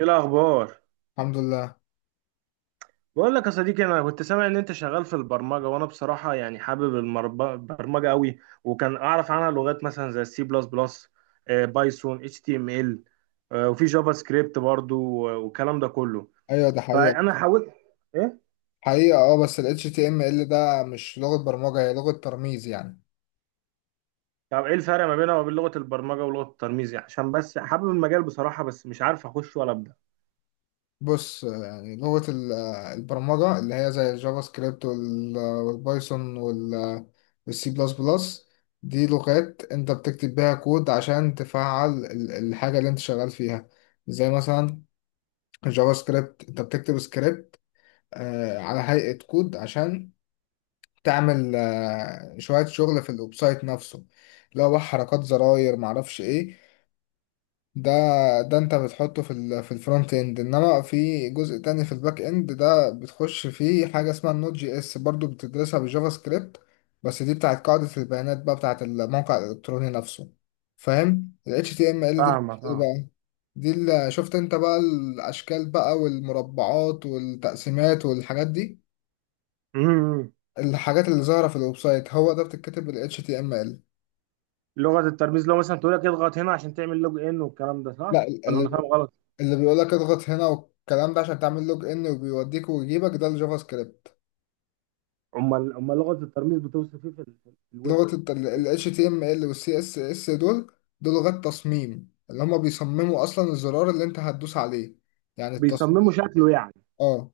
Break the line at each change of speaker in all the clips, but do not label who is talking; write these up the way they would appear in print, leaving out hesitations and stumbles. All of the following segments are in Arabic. ايه الاخبار؟
الحمد لله.
بقول لك يا صديقي، انا كنت سامع ان انت شغال في البرمجه، وانا بصراحه يعني حابب البرمجه قوي، وكان اعرف عنها لغات مثلا زي السي بلس بلس، بايثون، اتش تي ام ال، وفي جافا سكريبت برضو، والكلام ده كله.
ايوه، ده حقيقة.
فانا حاولت ايه.
حقيقة اه، بس ال HTML ده مش لغة برمجة، هي لغة ترميز يعني.
طب ايه الفرق ما بينها وبين لغه البرمجه ولغه الترميز يعني؟ عشان بس حابب المجال بصراحه، بس مش عارف اخش ولا ابدا.
بص، يعني لغة البرمجة اللي هي زي الجافا سكريبت والبايثون والسي بلس بلس. دي لغات انت بتكتب بيها كود عشان تفعل الحاجة اللي انت شغال فيها. زي مثلا الجافا سكريبت، انت بتكتب سكريبت على هيئة كود عشان تعمل شوية شغل في الويب سايت نفسه. لو بقى حركات زراير معرفش ايه ده. ده انت بتحطه في الفرونت اند، انما في جزء تاني في الباك اند، ده بتخش فيه حاجة اسمها النوت جي اس، برضو بتدرسها بالجافا سكريبت، بس دي بتاعت قاعدة البيانات بقى، بتاعت الموقع الإلكتروني نفسه. فاهم؟ ال HTML دي بت-
فاهمك
ايه
اه.
بقى، دي اللي شفت انت بقى الأشكال بقى والمربعات والتقسيمات والحاجات دي،
امم
الحاجات اللي ظاهرة في الويب سايت، هو ده بتتكتب بال HTML.
لغه الترميز لو مثلا تقول لك اضغط هنا عشان تعمل لوج ان والكلام ده،
لا،
صح ولا انا فاهم؟
اللي بيقول لك اضغط هنا والكلام ده عشان تعمل لوج ان وبيوديك ويجيبك، ده الجافا سكريبت.
امال امال لغه الترميز بتوصف ايه في في الويب؟
ال HTML وال CSS دول، دول لغات تصميم، اللي هما بيصمموا اصلا الزرار اللي انت هتدوس عليه. يعني التصميم.
بيصمموا شكله يعني.
اه.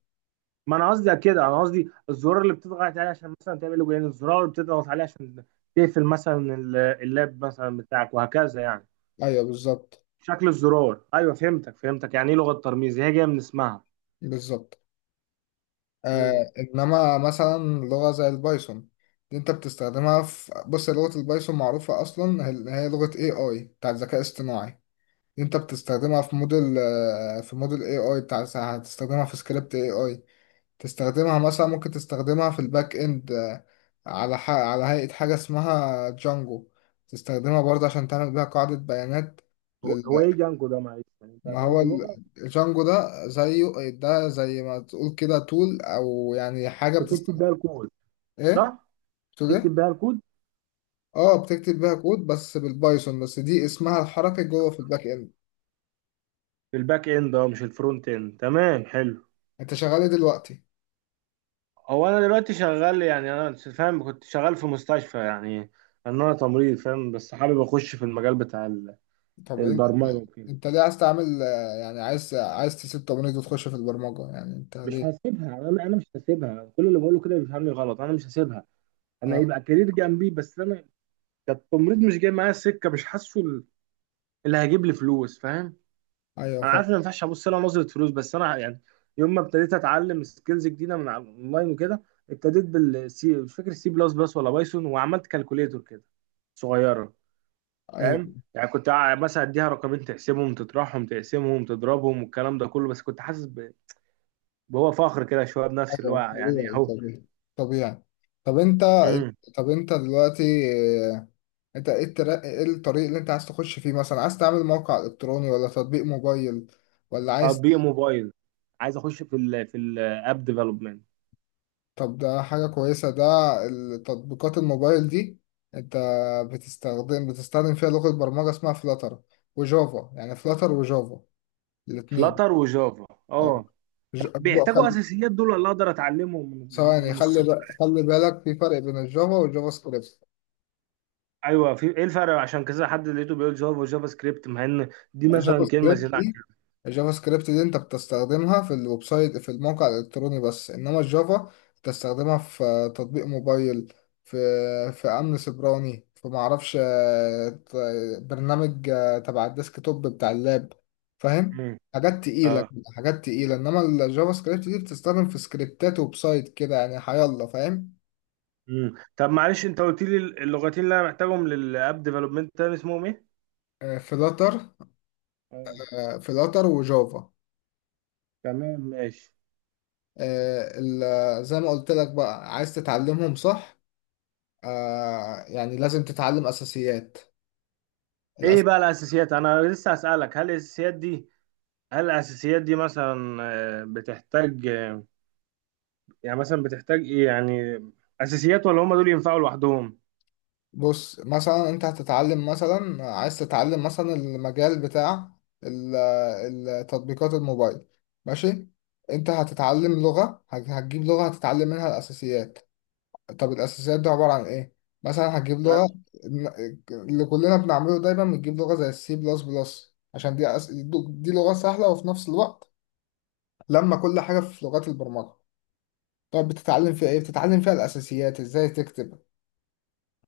ما انا قصدي كده، انا قصدي الزرار اللي بتضغط عليه عشان مثلا تعمل له جولان، الزرار اللي بتضغط عليه عشان تقفل مثلا اللاب مثلا بتاعك وهكذا يعني.
ايوه بالظبط.
شكل الزرار، ايوه فهمتك فهمتك، يعني ايه لغه ترميز، هي جايه من اسمها.
بالظبط.
امم.
آه انما مثلا لغة زي البايثون، دي انت بتستخدمها في، بص، لغة البايثون معروفة اصلا، هي هي لغة AI، بتاع الذكاء الاصطناعي. انت بتستخدمها في موديل في موديل AI بتاع، هتستخدمها في سكريبت AI، تستخدمها مثلا، ممكن تستخدمها في الباك اند على هيئة حاجة اسمها جانجو، تستخدمها برضه عشان تعمل بيها قاعدة بيانات
هو
لل...
هو ايه جانجو ده معلش؟ يعني انت
ما هو
برضه لغه
الجانجو ده زيه، ده زي ما تقول كده تول، او يعني حاجة
بتكتب بيها الكود
ايه،
صح؟
تقول ايه.
تكتب بيها الكود.
اه، بتكتب بيها كود بس بالبايثون، بس دي اسمها الحركي جوه في الباك اند.
في الباك اند، اه مش الفرونت اند، تمام حلو.
انت شغال ايه دلوقتي؟
هو انا دلوقتي شغال، يعني انا فاهم، كنت شغال في مستشفى يعني، ان انا تمريض فاهم، بس حابب اخش في المجال بتاع
طب انت
البرمجه وكده.
انت ليه عايز تعمل يعني عايز، تسيب تمريض وتخش في البرمجة، يعني انت
مش
ليه؟
هسيبها، انا مش هسيبها. كل اللي بقوله كده بيفهمني غلط، انا مش هسيبها. انا
اه.
هيبقى كارير جنبي بس. انا كتمريض مش جاي معايا السكه، مش حاسه اللي هيجيب لي فلوس، فاهم.
ايوه
انا
فاهم.
عارف ان ما ينفعش ابص لها نظره فلوس، بس انا يعني يوم ما ابتديت اتعلم سكيلز جديده من على اونلاين وكده، ابتديت بالسي، مش فاكر سي بلس بلس ولا بايثون، وعملت كالكوليتور كده صغيره، فاهم؟
ايوه.
يعني كنت مثلا اديها رقمين تقسمهم، تطرحهم، تقسمهم، تضربهم والكلام ده كله، بس كنت حاسس بهو فخر كده شويه بنفسي، اللي هو
ايوه،
يعني
طبيعي
اهو.
طبيعي. طبيعي. طب انت
امم.
طب انت دلوقتي آه، انت ايه الطريق اللي انت عاز تخش فيه؟ مثلا عايز تعمل موقع الكتروني، ولا تطبيق موبايل، ولا عايز.
تطبيق موبايل، عايز اخش في ال في الاب ديفلوبمنت.
طب ده حاجة كويسة ده، التطبيقات الموبايل دي. انت بتستخدم فيها لغة برمجة اسمها فلاتر وجافا، يعني فلاتر وجافا، الاتنين.
فلاتر وجافا،
آه.
اه.
ج- بقى
بيحتاجوا
خلي
اساسيات دول ولا اقدر اتعلمهم من
ثواني،
من
خلي
الصفر؟
خلي بالك، في فرق بين الجافا والجافا سكريبت.
ايوه، في ايه الفرق؟ عشان كذا حد لقيته بيقول جافا وجافا سكريبت، مع ان دي
الجافا
مثلا كلمه
سكريبت
زياده عن
دي
كده.
الجافا سكريبت دي انت بتستخدمها في الويب سايت، في الموقع الالكتروني بس، انما الجافا بتستخدمها في تطبيق موبايل، في امن سيبراني، في معرفش برنامج تبع الديسك توب بتاع اللاب. فاهم؟
امم.
حاجات تقيلة.
اه.
حاجات تقيلة، انما الجافا سكريبت دي بتستخدم في سكريبتات ويب سايت كده يعني، هيلا، فاهم؟
امم. طب معلش، انت قلت لي اللغتين اللي انا محتاجهم للاب ديفلوبمنت تاني اسمهم
فلاتر.
ايه؟
فلاتر وجافا.
تمام ماشي.
زي ما قلت لك بقى، عايز تتعلمهم صح. يعني لازم تتعلم أساسيات.
ايه
الأس...
بقى الاساسيات؟ انا لسه هسألك، هل الاساسيات دي، هل الاساسيات دي مثلا بتحتاج، يعني مثلا بتحتاج ايه يعني؟ اساسيات ولا هم دول ينفعوا لوحدهم
بص مثلا أنت هتتعلم، مثلا عايز تتعلم مثلا المجال بتاع ال- تطبيقات الموبايل. ماشي. أنت هتتعلم لغة، هتجيب لغة هتتعلم منها الأساسيات. طب الأساسيات دي عبارة عن إيه؟ مثلا هتجيب لغة،
بس؟
ن- اللي كلنا بنعمله دايما بنجيب لغة زي السي بلس بلس، عشان دي دي لغة سهلة، وفي نفس الوقت لما كل حاجة في لغات البرمجة. طب بتتعلم فيها ايه؟ بتتعلم فيها الأساسيات ازاي تكتب،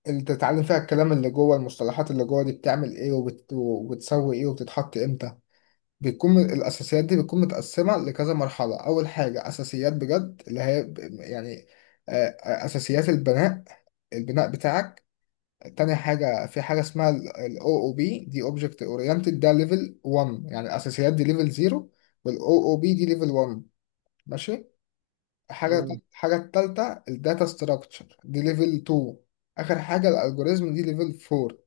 اللي بتتعلم فيها الكلام اللي جوه، المصطلحات اللي جوه دي بتعمل ايه، وبتسوي ايه، وبتتحط امتى. بيكون الأساسيات دي بتكون متقسمة لكذا مرحلة. أول حاجة أساسيات بجد، اللي هي يعني أساسيات البناء، البناء بتاعك. تاني حاجة، في حاجة اسمها ال OOP، دي Object Oriented، ده ليفل 1. يعني الأساسيات دي ليفل 0، وال OOP دي ليفل 1. ماشي. حاجة
مم.
حاجة التالتة، الداتا ستراكشر، دي ليفل 2. آخر حاجة الالجوريزم، دي ليفل 4.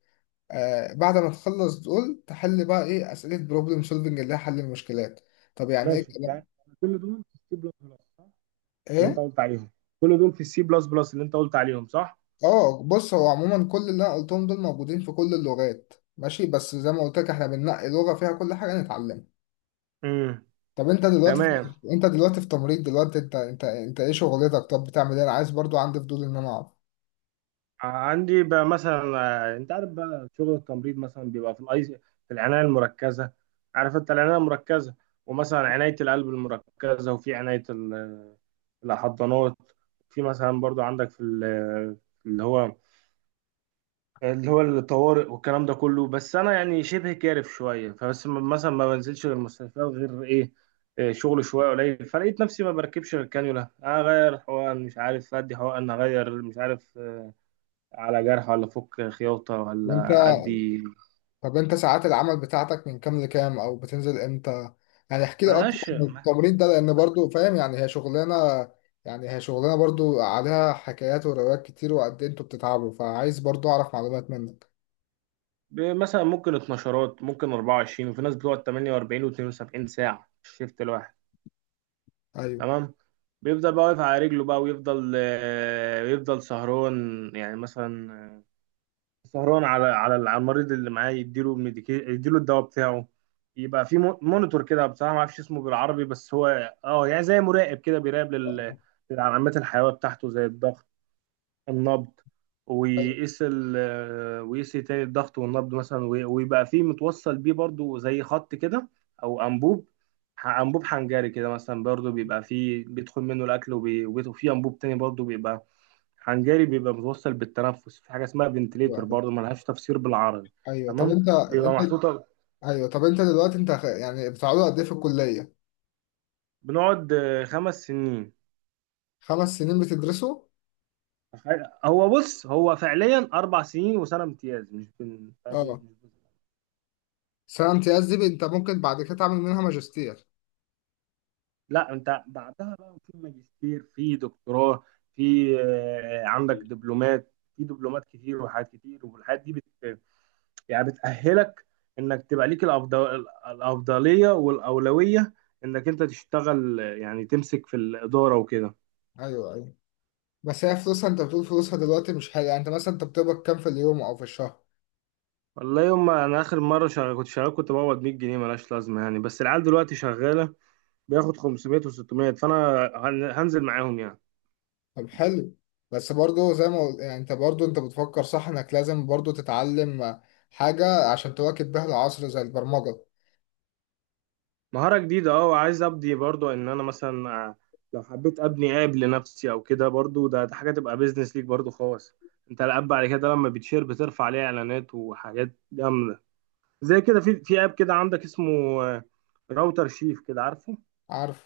آه، بعد ما تخلص دول تحل بقى إيه، أسئلة بروبلم سولفنج، اللي هي حل المشكلات. طب يعني إيه
ماشي
الكلام،
يعني. كل دول في السي بلس بلس صح، اللي انت
إيه؟
قلت عليهم؟ كل دول في السي بلس بلس اللي انت قلت عليهم صح؟
آه بص، هو عموما كل اللي أنا قلتهم دول موجودين في كل اللغات، ماشي؟ بس زي ما قلت لك، إحنا بننقي لغة فيها كل حاجة نتعلمها.
امم.
طب أنت دلوقتي في...
تمام.
أنت دلوقتي في تمريض دلوقتي، أنت إيه شغلتك؟ طب بتعمل إيه؟ أنا عايز، برضو عندي فضول إن أنا أعرف.
عندي بقى مثلا، انت عارف بقى شغل التمريض، مثلا بيبقى في الاي في، العنايه المركزه، عارف انت العنايه المركزه؟ ومثلا عنايه القلب المركزه، وفي عنايه الحضانات، في مثلا برضو عندك في اللي هو اللي هو الطوارئ والكلام ده كله. بس انا يعني شبه كارف شويه، فبس مثلا ما بنزلش غير المستشفيات غير ايه، شغل شويه قليل، فلقيت نفسي ما بركبش غير الكانيولا، اغير حقن، مش عارف ادي حقن، اغير مش عارف على جرح، ولا فك خياطة،
وأنت
ولا أدي.
طب انت ساعات العمل بتاعتك من كام لكام، او بتنزل امتى؟ يعني احكي لي اكتر
ملهاش.
عن التمرين ده، لان برضو فاهم، يعني هي شغلانه، يعني هي شغلانه برضو عليها حكايات وروايات كتير، وقد ايه انتوا بتتعبوا، فعايز برضو اعرف معلومات منك.
مثلا ممكن 12، ممكن 24، وفي ناس بتقعد 48 و72 ساعة في الشيفت الواحد.
ايوه.
تمام. بيفضل بقى واقف على رجله بقى، ويفضل يفضل سهران، يعني مثلا سهران على على المريض اللي معاه، يديله الميديكي، يديله الدواء بتاعه، يبقى في مونيتور كده، بصراحة ما اعرفش اسمه بالعربي، بس هو اه يعني زي مراقب كده، بيراقب للعلامات الحيوية بتاعته، زي الضغط، النبض،
ايوه.
ويقيس ال آه، ويقيس تاني الضغط والنبض مثلا، ويبقى فيه متوصل بيه برضو زي خط كده، او انبوب، انبوب حنجري كده مثلا، برضو بيبقى فيه بيدخل منه الاكل، وفيه انبوب تاني برضو بيبقى حنجري، بيبقى متوصل بالتنفس، في حاجه اسمها فنتليتور، برضو
ايوه.
ملهاش تفسير بالعربي.
ايوه. طب
تمام.
انت
بيبقى
انت.
محطوطه.
ايوه طب انت دلوقتي انت يعني بتقعدوا قد ايه في الكليه؟
بنقعد 5 سنين.
5 سنين بتدرسوا.
هو بص، هو فعليا 4 سنين وسنه امتياز، مش بن... فاهم؟
اه.
مش.
سنه امتياز دي انت ممكن بعد كده تعمل منها ماجستير.
لا، انت بعدها بقى في ماجستير، في دكتوراه، في عندك دبلومات، في دبلومات كتير وحاجات كتير، والحاجات دي بت، يعني بتأهلك انك تبقى ليك الأفضل، الأفضلية والأولوية، انك انت تشتغل، يعني تمسك في الإدارة وكده.
ايوه ايوه. بس هي فلوسها، انت بتقول فلوسها دلوقتي مش حلو، يعني انت مثلا بتقبض كام في اليوم او في الشهر؟
والله يوم ما انا اخر مرة شغال، كنت شغال كنت بقبض 100 جنيه، ملهاش لازمة يعني. بس العيال دلوقتي شغالة بياخد 500 و600، فانا هنزل معاهم يعني.
طب حلو. بس برضو زي ما قلت، يعني انت برضو انت بتفكر صح انك لازم برضو تتعلم حاجة عشان تواكب بيها العصر، زي البرمجة.
مهارة جديدة اه، وعايز ابدي برضو، ان انا مثلا لو حبيت ابني اب لنفسي او كده، برضو ده حاجة تبقى بيزنس ليك برضو خالص. انت الاب بعد كده لما بتشير بترفع عليه اعلانات وحاجات جامدة زي كده، في اب كده عندك اسمه راوتر شيف كده، عارفه؟
عارف.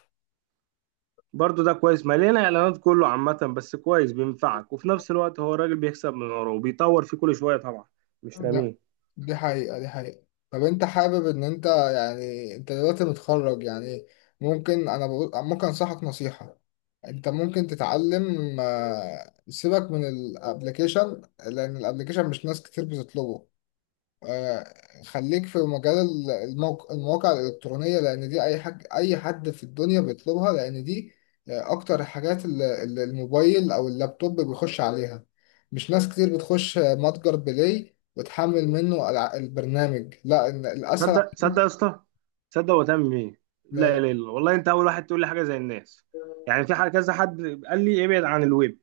برضو ده كويس، مليان اعلانات كله عامة، بس كويس بينفعك، وفي نفس الوقت هو الراجل بيكسب من وراه وبيطور فيه كل شوية طبعا، مش
ده،
راميه.
دي حقيقة. دي حقيقة. طب انت حابب ان انت يعني، انت دلوقتي متخرج يعني. ممكن انا بقول، ممكن انصحك نصيحة. انت ممكن تتعلم سيبك من الابليكيشن، لان الابليكيشن مش ناس كتير بتطلبه. آه، خليك في مجال المواقع الإلكترونية، لأن دي أي حد في الدنيا بيطلبها، لأن دي أكتر الحاجات اللي الموبايل أو اللابتوب بيخش عليها، مش ناس كتير بتخش متجر بلاي وتحمل منه البرنامج، لا، إن الأسهل.
صدق صدق يا اسطى، صدق وتأمم ايه. لا لا لا والله، انت اول واحد تقول لي حاجه زي الناس. يعني في حاجه كذا حد قال لي ابعد عن الويب،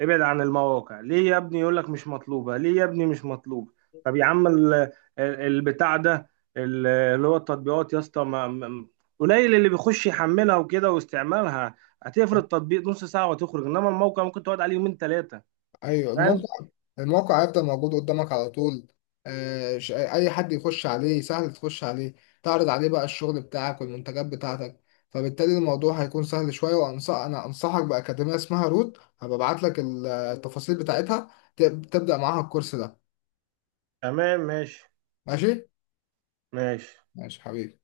ابعد عن المواقع، ليه يا ابني؟ يقول لك مش مطلوبه. ليه يا ابني مش مطلوبه؟ طب يا عم البتاع ده، اللي هو التطبيقات يا اسطى، قليل اللي بيخش يحملها وكده واستعمالها، هتفرد تطبيق نص ساعه وتخرج، انما الموقع ممكن تقعد عليه يومين ثلاثه،
ايوه،
فاهم.
الموقع، الموقع هيفضل موجود قدامك على طول. اي حد يخش عليه، سهل تخش عليه، تعرض عليه بقى الشغل بتاعك والمنتجات بتاعتك، فبالتالي الموضوع هيكون سهل شويه. وانصح، انا انصحك باكاديميه اسمها روت، هبقى ابعت لك التفاصيل بتاعتها. تبدا معاها الكورس ده.
تمام ماشي.
ماشي.
ماشي.
ماشي حبيبي.